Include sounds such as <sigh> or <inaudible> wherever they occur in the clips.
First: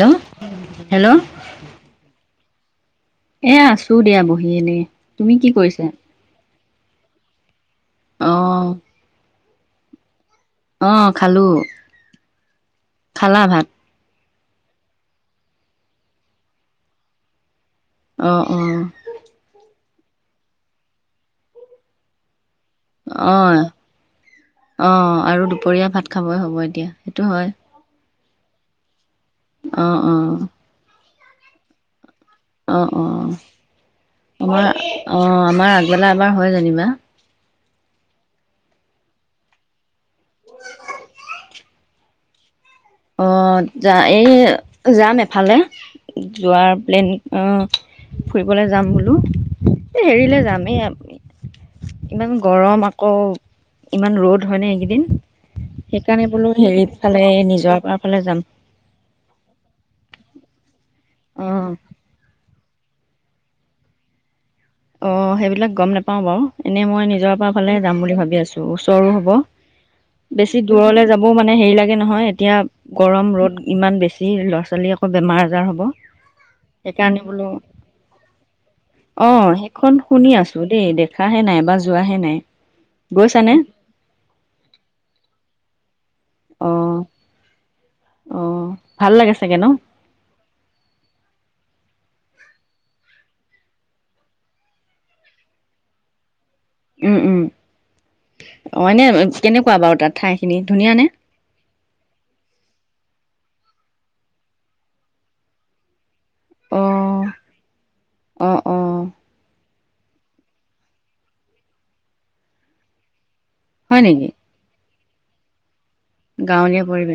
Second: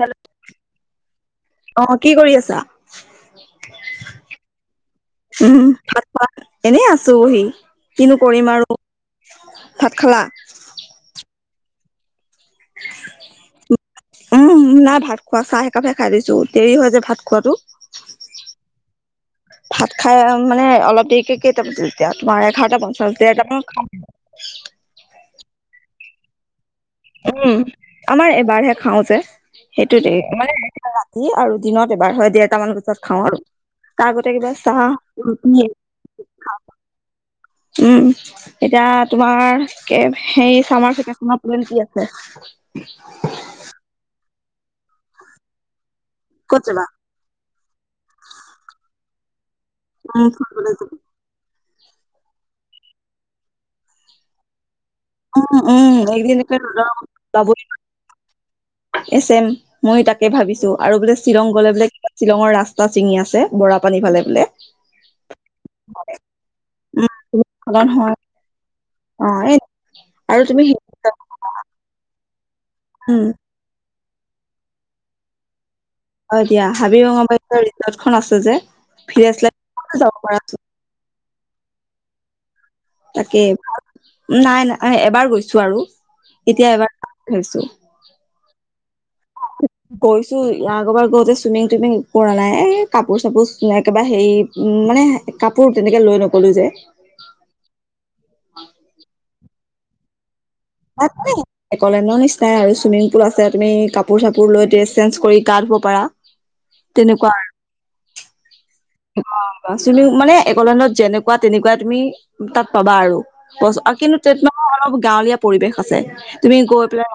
হেল hello অ কি কৰি আছা? এ আছো দিয়া বহি এনেই। তুমি কি উম কৰিছা? ভাত খোৱা এনেই আছোহি কিনো কৰিম অঁ আৰু। ভাত খালা? অহ খালো। খালা ভাত? উম নাই ভাত খোৱা চাহ একাপেহে খাই দিছো, দেৰি হয় যে ভাত খোৱাটো। অ অ। ভাত খাই মানে অলপ দেৰিকে কেইটা বাজিল এতিয়া তোমাৰ এঘাৰটা পঞ্চাশ অ দেৰটা মানত অ আৰু দুপৰীয়া ভাত খাবই হ'ব এতিয়া সেইটো হয় উম আমাৰ এবাৰহে খাও যে অঁ সেইটোতে অঁ মানে ৰাতি আৰু দিনত এবাৰ হয় দেৰটা মান অঁ বজাত খাও অঁ আৰু৷ তাৰ আগতে কিবা আমাৰ চাহ অঁ ঘোগুনী আমাৰ আগবেলা এবাৰ হয় খাও যেনিবা <unintelligible> উম এতিয়া তোমাৰ কে সেই চামাৰ ভিকেচনত তোমাৰ প্লেন কি আছে ছে অ যা এই যাম এফালে ক'ত যোৱাৰ যাবা প্লেন অ ফুৰিবলৈ যাম বোলো৷ এ উম হেৰিলে যাম ফুৰিবলৈ এয়াত ইমান গৰম আকৌ ইমান ৰ'দ হয় নে এইকেইদি উম উম এইকেইদিন একে ৰদৰ কাৰণে ফালে কতো যাবই নিজৰ পৰা ফালে যাম। নোৱাৰি এচেম ময়ো তাকে ভাবিছো আৰু বোলে শ্বিলং অ'। গলে বোলে কিবা শ্বিলঙৰ ৰাস্তা টা চিঙি আছে বৰা পানী ফালে বোলে অ সেইবিলাক গম নেপাও বাৰু এনেই মই উম নিজৰাপৰা ফালেহে সাধন যাম হয় বুলি ভাবি আছো ওচ চৰো অ হব এই আৰু তুমি বেছি দূৰলে যাবও মানে হেৰি লাগে নহয় এতিয়া উম গৰম ৰ'দ ইমান বেছি ল'ৰা ছোৱালী আকৌ বেমাৰ আজাৰ হ'ব অ দিয়া হাবিৰ সেইকাৰণে বোলো ৰঙাবাটৰ ৰিজৰ্টখন আছে যে ভিৰ আছিলে খন শুনি আছো দেই দেখাহে নাই বা যোৱাহে নাই তাকে গৈছানে? নাই নাই এবাৰ গৈছো আৰু এতিয়া অ', এবাৰ গৈছো অ ভাল লাগে চাগে ন? গৈছো ই আগৰবাৰ যাওতে চুইমিং টুইমিং কৰা নাই এ কাপোৰ চাপোৰ একেবাৰে হেৰি উ মানে কাপোৰ তেনেকে লৈ নো কলো যে উম, উম। অ এনে কেনেকোৱা বাৰু তাত ঠাই? তাত মানে একলেনৰ নিচিনাই আৰু চুইমিং স্কুল আছে তুমি কাপোৰ চাপোৰ লৈ ড্ৰেছ চেঞ্জ কৰি গা ধুব পাৰা অ', তেনেকোৱা অ', অ', আৰু অঁ তুমি মানে একলনত যেনেকোৱা তেনেকোৱা তুমি তাত পাবা আৰু হয় কিন্তু নেকি তাত নহয় অলপ গাঁৱলীয়া পৰিৱেশ আছে তুমি গাঁৱলীয়া গৈ পেলাই পৰিৱেশ।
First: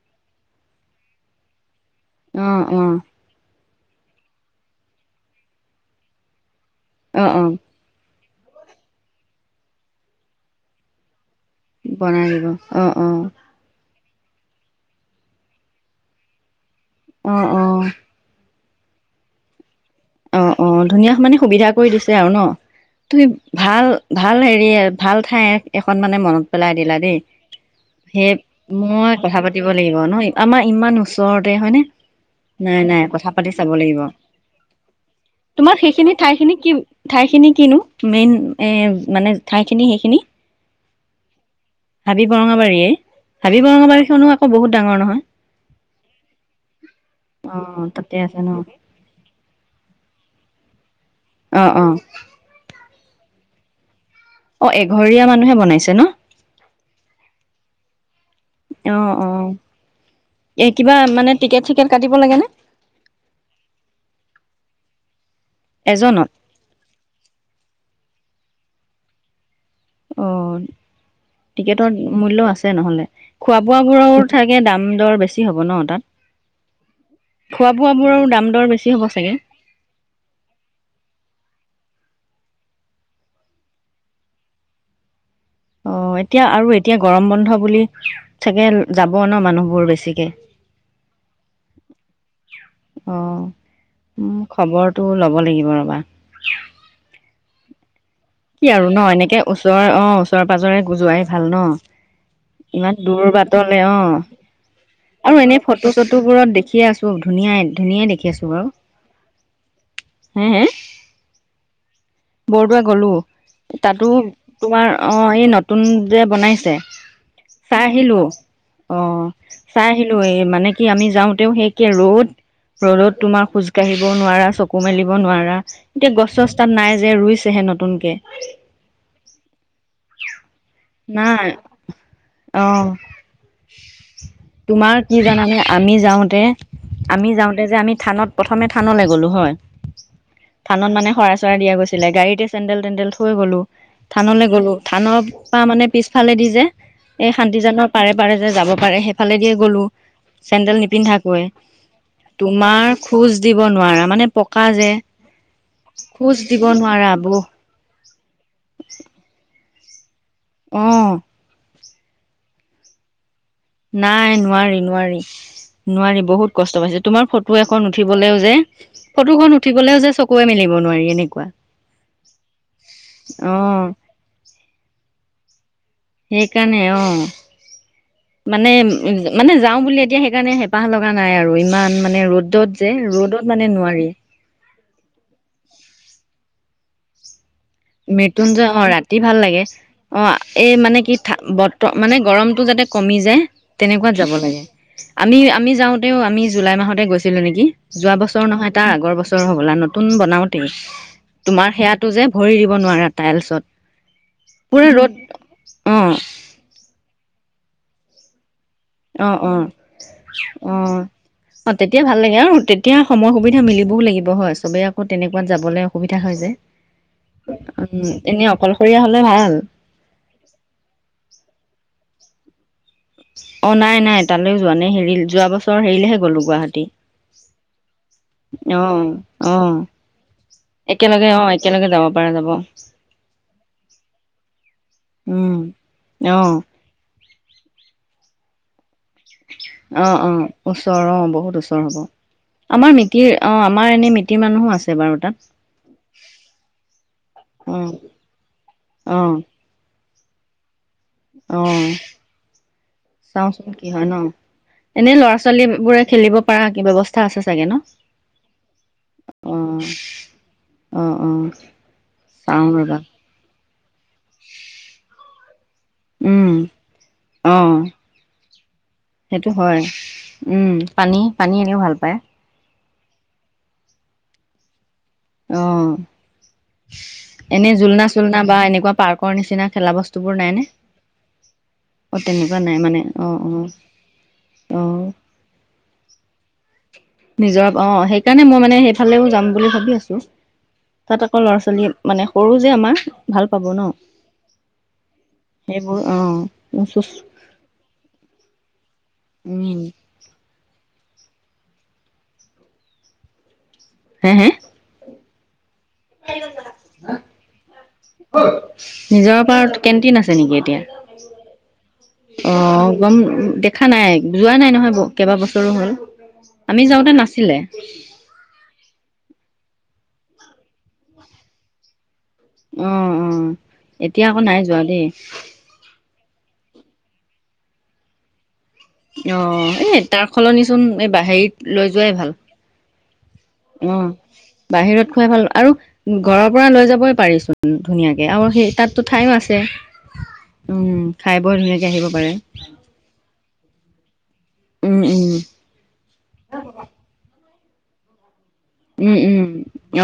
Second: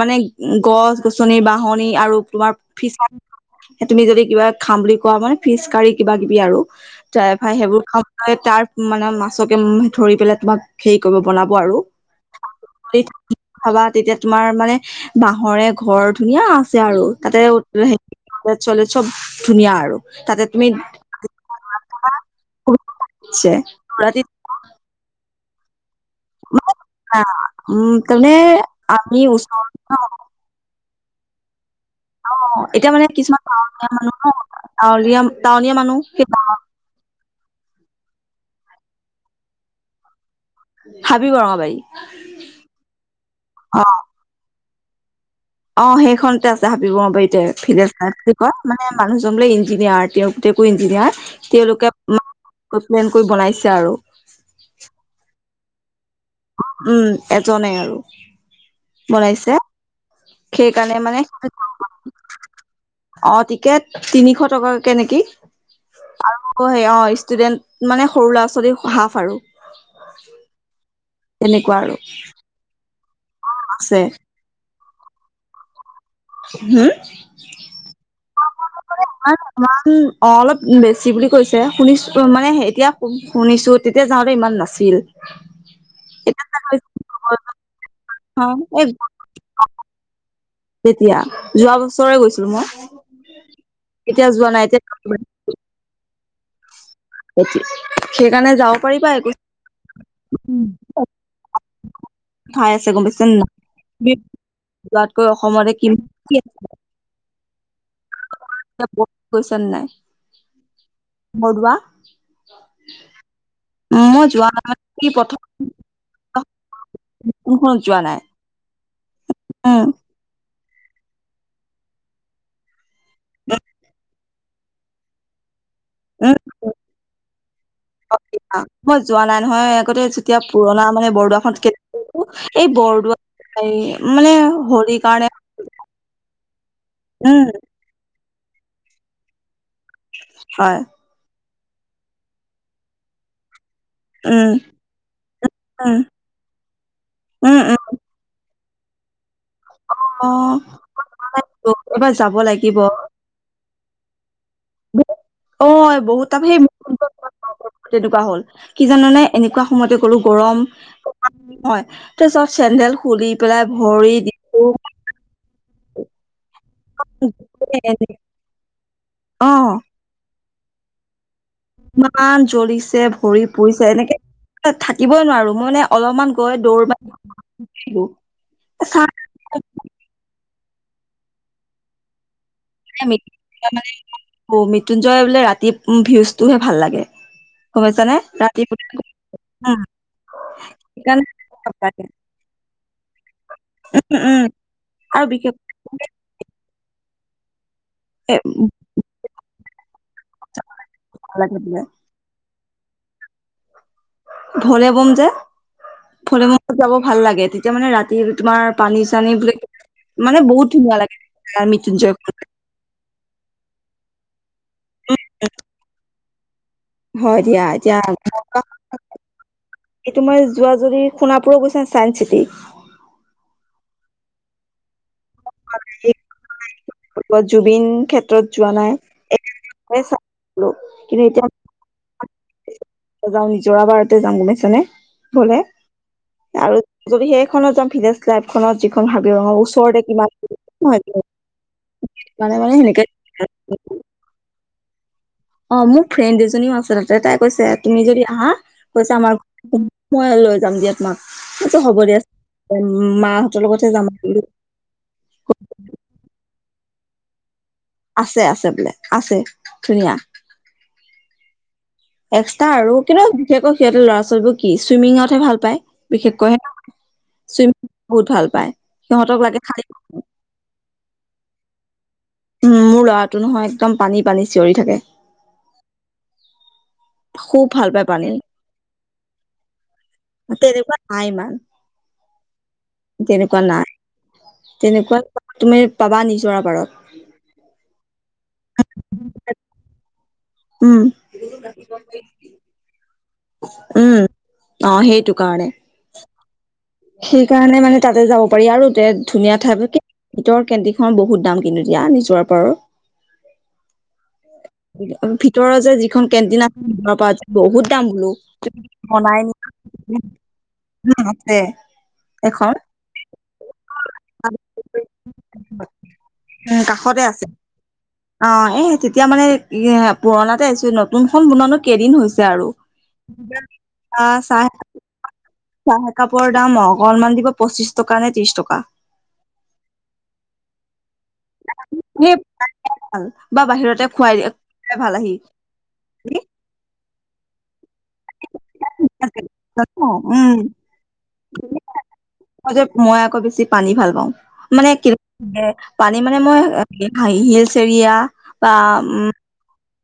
মানে গছ গছনি বাহনি আৰু তোমাৰ অ', অ', ফিচাৰ তুমি যদি কিবা খাম বুলি কোৱা মানে ফিচ কাৰি কিবা কিবি আৰু অ', ড্ৰাই ফাই অ', সেইবোৰ খাম তাৰ মানে মাছকে ধৰি পেলাই তোমাক হেৰি কৰিব বনাব আৰু বনাই দিব অ', এই অ', <unintelligible> তেতিয়া তোমাৰ মানে বাঁহৰে ঘৰ ধুনীয়া আছে আৰু তাতে অ', অ', হে চ চলে চব ধুনীয়া আৰু তাতে অ', অ তুমি ধুনীয়া মানে সুবিধা কৰি দিছে আৰু ন তুমি ভাল ভাল হেৰি আ ভাল অকল ঠায়ে থাকে অকন মানে মনত পেলাই দিলা দেই উম সেই তাৰমানে মই আমি কথা পাতিব ওচৰত লাগিব ন আমাৰ ইমান ইমান ওচৰতে হয়নে অ নাই এতিয়া নাই মানে কথা কিছুমান পাতি চাব গাঁৱলীয়া লাগিব মানুহ ন গাঁৱলীয়া টাউনীয়া তোমাৰ মানুহ সেইখিনি সেই ঠাই খিনি কি ঠাইখিনি কিনো মেইন এ মানে ঠাইখিনি সেইখিনি হাবি বৰঙাবাৰী হাবি বৰঙাবাৰীয়ে হাবি অ বৰঙাবাৰী খনো আকৌ বহুত ডাঙৰ নহয় অ সেইখনতে আছে হাবি বঙৰাবাৰীতে ফি অ', চাই তাতে বুলি আছে ন কয় মানে মানুহজন বোলে ইনজি ইঞ্জিনিয়াৰ তেওঁ পুতেকো ইঞ্জিনিয়াৰ অ', তেওঁলোক অ', <unintelligible> প্লেন কৰি বনাইছে আৰু অ', এঘৰীয়া মানুহে বনাইছে ন উম এজনে আৰু অ', অ', বনাইছে এ কিবা মানে টিকেট চিকেট কাটিব লাগে নে অ টিকেট তিনিশ টকাকে নেকি৷ এজনত। আৰু সে অ ষ্টুডেন্ট মানে সৰু ল'ৰা ছোৱালী হাফ আৰু। অ তেনেকুৱা আৰু টিকেটৰ মূল্যও আছে নহ'লে। খোৱা আছে বোৱাবোৰৰ থাগে দাম দৰ বেছি হ'ব ন তাত। খোৱা বোৱা বোৰৰ দা- <unintelligible> ইমান অলপ বেছি বুলি কৈছে শুনিছ- মানে এতিয়া শুনিছোঁ তেতিয়া যাওঁতে ইমান নাছিল। অ এতিয়া আৰু এতিয়া গৰম বন্ধ বুলি চাগে এই যাব ন মানুহবোৰ বেছিকে। তেতিয়া যোৱা বছৰে গৈছিলোঁ অ'। মই। এতিয়া উম যোৱা নাই এতিয়া খবৰটো ল'ব লাগিব ৰবা। এতি কি আৰু ন এনেকে ওচৰ অ ওচৰেৰে পাজৰে গু যোৱাই ভাল ন। ঠাই আছে ইমান গম পাইছা দূৰ নাই বাটলে অ যোৱাতকৈ আৰু এনেই অসমতে কি ফটো চটো কি আছে বোৰত দেখিয়ে আছোঁ ধুনীয়াই। ধুনীয়াই দেখি আছোঁ বাৰু গৈছা নাই হে হে বৰদোৱা বৰদোৱা গলোঁ। তাতো মই যোৱা নাই মানে তোমাৰ কি অ প্ৰথম এই নতুন যে বনাইছে। কোনখনত চাই যোৱা নাই আহিলোঁ অ উম চাই আহিলোঁ এই মানে কি আমি যাওঁতেও সে একে ৰ'দ ৰ'দত তোমাৰ খোজকাঢ়িব নোৱাৰা চকু মেলিব নোৱাৰা এতিয়া গছ উম চছ তাত নাই যে ৰুইছেহে নতুনকে। মই যোৱা নাই নহয় আগতে যেতিয়া পুৰণা মানে নাই বৰদোৱাখন কেত অ এই বৰদোৱা মানে তোমাৰ হৰি কি কাৰণে- জানানে আমি যাওঁতে আমি উম যাওঁতে যে আমি থানত প্ৰথমে থানলে গলোঁ হয় হয় থানত মানে শৰাই চ চৰাই দিয়া গৈছিলে গাড়ীতে চেন্দেল তেন্দেল থৈ গ'লো থানলে উম গ'লো থানৰ পৰা মানে উম পিছফালে দি যে এই উম উম শান্তিজনৰ পাৰে পাৰে যে যাব- ফালে দিয়ে গ'লো অ চেন্দেল নিপিন্ধাকৈয়ে অ', এবাৰ যাব লাগিব তোমাৰ খোজ দিব নোৱাৰা। মানে পকা যে অ বহুত তাৰ খোজ সেই দিব নোৱাৰা আবৌ। তেনেকুৱা হ'ল কি জানা নে এনেকুৱা সময়তে গলোঁ গৰম অ হয়। চব চেণ্ডেল খুলি পেলাই ভৰি নাই দিছো নোৱাৰি নোৱাৰি নোৱাৰি বহুত কষ্ট পাইছে তোমাৰ ফটো এখন উঠিবলেও যে ফটোখন অ উঠিবলেও যে চকুৱে মেলিব নোৱাৰি এনেকুৱা। ইমান জ্বলিছে ভৰি অ পুৰিছে এনেকে থাকিবই নোৱাৰোঁ মই মানে। অলপমান গৈ সেইকাৰণে দৌৰ অ মাৰি আহিলো মানে চা মানে যাওঁ বুলি এতিয়া সেইকাৰণে। পাহ লগা নাই আৰু ইমান মানে ৰ'দত যে ৰ'দত মানে নোৱাৰি। মূত্যুঞ্জয় বোলে ৰাতি ভিউজটোহে ভাল লাগে। গম পাইছানে ৰাতি মৃত্যুঞ্জয় অ বোলে ৰাতি ভাল লাগে, উম অ এই মানে কি সেইকাৰণে ভাল বত লাগে। মানে গৰমতটো যাত- কমি যায় তেনেকুৱাত উম যাব উম, লাগে আৰু আমি বিশেষকে আমি যাওঁতেও আমি জুলাই মাহতে গৈছ ছিলোঁ নিকি? যোৱা বছৰ নহয় তাৰ আগৰ বছৰ হ'বলা নতুন বনাওতেই ভাল লাগে তোমাৰ বোলে সেয়াটো যে। ভৰি দিব নোৱাৰা টাইলছত। পুৰা ভলেবম ৰ'দ যে অ ভলেবোমত যাব ভাল লাগে তেতিয়া মানে ৰাতি তোমাৰ পানী চানী অহ বোলে অহ মানে বহুত ধুনীয়া অহ। লাগে অ তেতিয়া মৃত্যুঞ্জয় ভাল লাগে আৰু তেতিয়া সময় সুবিধা মিলিবও লাগিব হয়। চবে আকৌ তেনেকুৱাত যাবলে অসুবিধা এতিয়া হয় যে হয় উম এনেই অকলশৰীয়া হ'লে ভাল। এইটো মই যোৱা যদি সোণাপুৰা গৈছা চাইন্স চিটি। অ নাই নাই তালে যোৱা নে হেৰি যোৱা বছৰ হেৰিলেহে গলোঁ গুৱাহাটী। জুবিন ক্ষেত্ৰত যোৱা নাই অহ অহ চালো কিন্তু একেলগে অ একেলগে যাব পাৰা যাব। এতিয়া যাওঁ নিজৰাবাৰতে যাওঁ গম পাইছনে উম, গলে অ, আৰু যদি সেখ সেই খনত যাম ভিলেজ লাইফখনত যি অ অ ওচৰ অ বহুত ওচৰ হ'ব মানে মানে আমাৰ সেনেকে মিতিৰ অ আমাৰ এনেই মিতিৰ মানুহো আছে বাৰু তাত অ মোৰ ফ্ৰেণ্ড দুজনীও আছে তাতে তাই কৈছে অ, তুমি যদি আহা কৈছে অ, আমাৰ ঘ মই লৈ যাম দিয়া তোমাক অ, আচছা হ'ব দিয়া মাহঁতৰ চাওচোন কি লগতহে হয় যাম ন বোলো এনেই ল'ৰা ছোৱালী বোৰে খেলিব পাৰা কিব ব্যৱস্থা আছে চাগে ন আছে আছে বোলে আছে অ, ধুনীয়া অ, অ, চাও এক্সট্ৰা আৰু ৰবা কিন্তু বিশেষকৈ সিহঁৰ ল'ৰা ছোৱালীবোৰ কি চুইমিঙতহে ভাল পায় উম, বিশেষকৈহে অ চুইমিং বহুত ভাল পায় সিহঁতক সেইটো লাগে খালি হয় উম পানী পানী তেওঁ ভাল পায়। উ মোৰ ল'ৰাটো নহয় একদম পানী পানী চিঞৰি থাকে। অ খুব এনে ভাল পায় জুলনা পানী, চুলনা বা এনেকুৱা পাৰ্কৰ নিচিনা খেলা বস্ত- বস্তুবোৰ নাইনে তেনেকুৱা নাই ইমান অ তেনেকুৱা নাই মানে অ তেনেকুৱা অ। নাই অ তেনেকুৱা তুমি পাবা নিজৰা পাৰত। নিজৰ অ সেইকাৰণে মই মানে সেইফালেও যাম বুলি ভাবি আছোঁ। উম, তাত আকৌ ল'ৰা ছোৱালী মানে সৰু যে আমাৰ ভাল পাব ন উম অ সেইটো কাৰণে সেইবোৰ অ চুচ সেইকাৰণে মানে তাতে যাব পাৰি আৰু দে ধুনীয়া উম ঠাই কি ভিতৰ কে দী খন বহুত দাম কিন্তু এতিয়া নিজৰা পাৰৰ হে হে তোৰ যে যিখন কেণ্টিন <unintelligible> বহুত দাম বোলো, নিজৰ বনাই পাৰত নিয়া কেণ্টিন আছে নেকি এতিয়া। উম আছে। অ এখন গম দেখা নাই যোৱা নাই নহয় কেইবা বছৰো হ'ল। উম আমি যাওঁতে কাষতে আছে নাছিলে অ এ তেতিয়া মানে এ পুৰণাতে আহিছো নতুন খন বনোৱা নো কেইদিন হৈছ- আৰু অ', অ', এতিয়া আকৌ নাই চাহ যোৱা দেই চাহ কাপোৰৰ দাম অকণনমান দিব পঁচিশ টকা নে ত্ৰিশ টকা। অ এ তাৰ সলনিচোন এই বা হেৰিত লৈ যোৱাই সেই ভাল। ভাল বা অ বাহিৰতে খুৱাই দিয়ে বাহিৰত খুৱাই আহি ভাল আৰু ঘৰৰ পৰা লৈ যাবই পাৰে চোন। সি আৰু সেই তাতো ঠাইও আছে উম উম খাই বৰ ধুনীয়াকে আহিব পাৰে। ম যে মই আকৌ বেছি পানী ভাল পাওঁ মানে উম, কে- উম, এ পানী মানে মই হাঁহিয়ে চিৰিয়া পা ওম উম, উম,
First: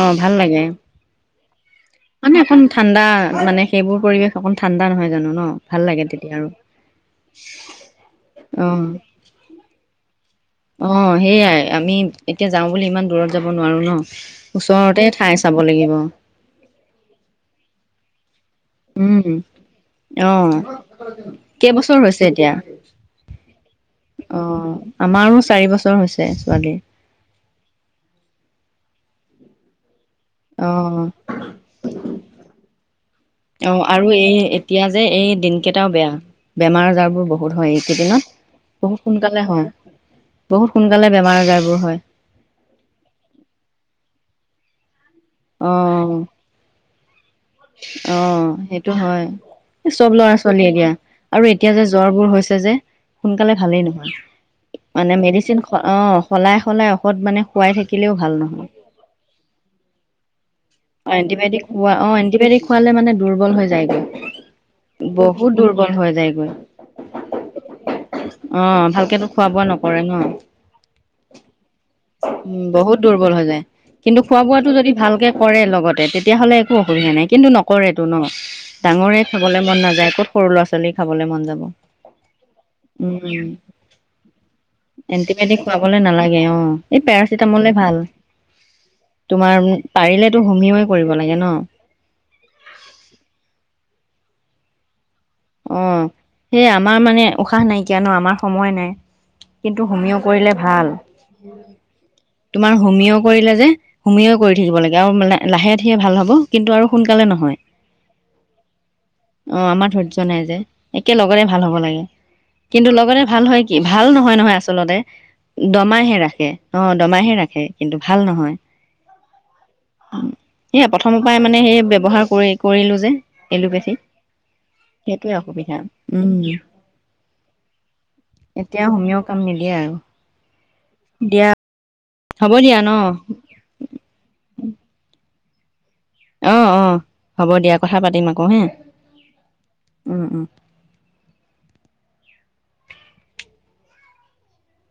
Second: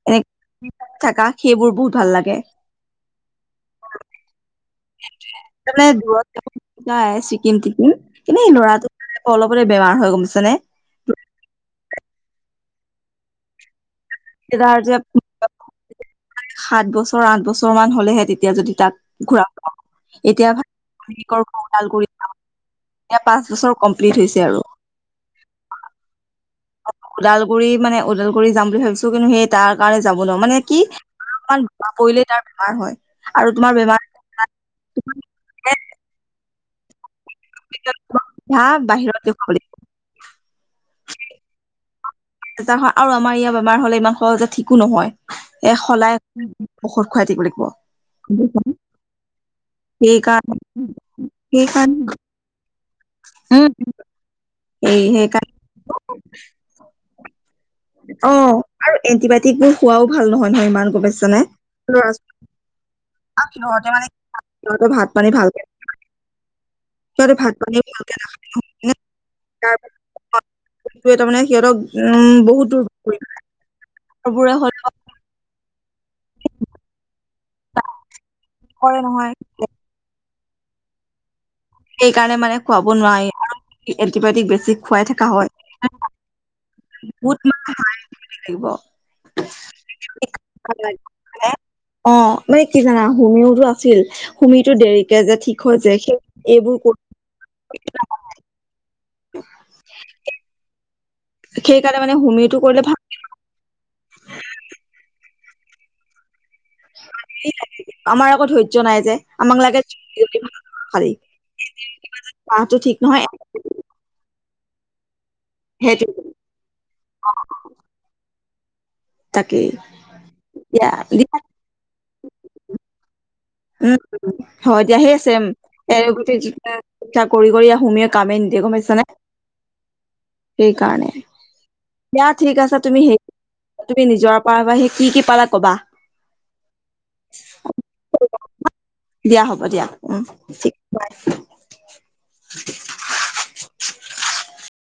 অ', এনে ভাল লাগে থকা সেইবোৰ বহুত ভাল লাগে মানে অকণ ঠাণ্ডা মানে সেইবোৰ পৰিৱেশ অকণ ঠাণ্ডা নহয় জানো ন ভাল তাৰমানে লাগে দূৰত তেতিয়া আৰু। যায় ছিকিম টিকিম কিন্তু এই অ। ল'ৰাটো অলপতে বেমাৰ হৈ গম- পাইছানে অ সেইয়াই আমি এতিয়া যাও বুলি ইমান দূৰত যাব নোৱাৰো ন। তাৰ যে ওচৰতে ঠাই চাব লাগিব। সাত বছৰ আঠ বছৰ মান হলেহে তেতিয়া যদি তাক ঘূৰা উম এতিয়া আহ ভাই কেইবছৰ ওদালগুৰি হৈছে যাম। এতিয়া? এতিয়া পাঁচ বছৰ কমপ্লিট হৈছে অ আৰু আমাৰো চাৰি বছৰ হৈছ- ওদালগুৰি মানে ওালগুৰি যাম বুলি ভাবিছোঁ কিন্তু সেই তাৰ কাৰণে যাব নোৱাৰো মানে কি অ', অমান পৰিলে তাৰ বেমাৰ হয় আৰু তোমাৰ অ', আৰু বেমাৰ এই এতিয়া যে এই দিনকেইটাও বেয়া। <unintelligible> বেমাৰ আজাৰ বোৰ বহুত হয় এইকেইদিনত, বহুত বাহিৰত সোনকালে দেখুৱাব হয়। লাগে বহুত সোনকালে বেমাৰ আজাৰবোৰ হয়। একো নহয় এ সলাই অ', <unintelligible> ঔষধ খুৱাই দিবলে। অ সেইটো হয়। চব ল'ৰা সেইকাৰণে ছোৱালী এতিয়া আৰু এতিয়া যে সেইকাৰণে জ্বৰবোৰ হৈছ- সোনকালে উম ভালেই নহয়। এই মানে সেইকাৰণে মেডিচিন অ সলাই সলাই ঔষধ মানে খুৱাই থাকি- অ আৰু এণ্টিবায়টিক বোৰ খোৱাও ভাল নহয়। নহয় ইমান গম অ পাইছানে এণ্টিবায়টিক খোৱা, অ ল'ৰা ছোৱালী এণ্টিবায়টিক খোৱালে মানে দুৰ্বল আৰু হৈ যায় সিহঁতে গে। মানে সিহঁতৰ ভাত পানী ভাল বহুত দুৰ্ব- ৰ্বল হৈ যায়গৈ। সিহঁতে ভাত পানী ভালকে অ ভালকেতো খোৱা বোৱা নকৰে ন। সেটোৱে তামানে সিহঁতক উম বহুত বহুত কৰি পেলায়। দুৰ্বল হৈ যায় কিন্তু খোৱা বোৰে বোৱাতটো হজম যদি ভালকে কৰে লগতে তেতিয়া হ'লে একো অসুবিধা নাই। কিন্তু নকৰেতো ন নকৰে ডাঙৰে নহয় খাবলে মন নাযায় ক'ত সৰু ল'ৰা ছোৱালী খাবলে মন যাব। সেইকাৰণে মানে খুৱাব নোৱাৰি উম অহ। এন্টিবায়টিক বেছি খুৱাই থকা হয়, এণ্টিবায়টিক খুৱাবলে নালাগে অ এই বহুত পেৰাচিটামলে কি ভাল লাগিব? তোমাৰ উম। অঁ, মানে কি জানা হুমিউটো আছিল হুমিওতো দেৰিকে যে ঠিক হৈ অ যায় সেই সেই এইবোৰ আমাৰ মানে উশাহ নাইকিয়া ন? আমাৰ সময় নাই কিন্তু হোমিঅ কৰিলে ভাল। সেইকাৰণে মানে হুমিটো তোমাৰ কৰিলে ভাল হোমিঅ কৰিলে যে হোমিও কৰি থাকিব লাগে আৰু লাহে ধিহে ভাল হ'ব। কিন্তু আৰু সোনকালে নহয়। আমাৰ আকৌ ধৈৰ্য্য নাই যে আমাক অঁ লাগে আমাৰ ধৰ্য জল্দি য্য জল্দি নাই ভাল যে খালি একে লগতে ভাল হ'ব লাগে, কাহটো কিন্তু ঠিক লগতে নহয় ভাল হয় কি ভাল নহয় নহয় আচ আচলতে সেইটো দমাইহে ৰাখে, অ দমাইহে ৰাখে কিন্তু ভাল নহয়। তাকেই দিয়া সেয়া প্ৰথম দিয়া পাই মানে সেই ব্যৱহাৰ কৰি কৰিলো যে এলোপেথি উম, হয় দিয়া সেই সেইটোৱে ছেম, অসুবিধা এ উম গোটেই জোতা কৰি কৰি আ হোমীওয়ে কামেই নিদিয়ে গম এতিয়া পাইছানে? হোমিও কাম নিদিয়ে আৰু সেই কাৰণে দিয়া এয়া হ'ব ঠিক আছে দিয়া ন তুমি সেই তুমি নিজৰ পৰা বা সেই কি কি পালা কবা। অঁ, অঁ, হ'ব দিয়া কথা পাতিম আ দিয়া হ'ব দিয়া। উম, থিক। <unintelligible> <inaudible>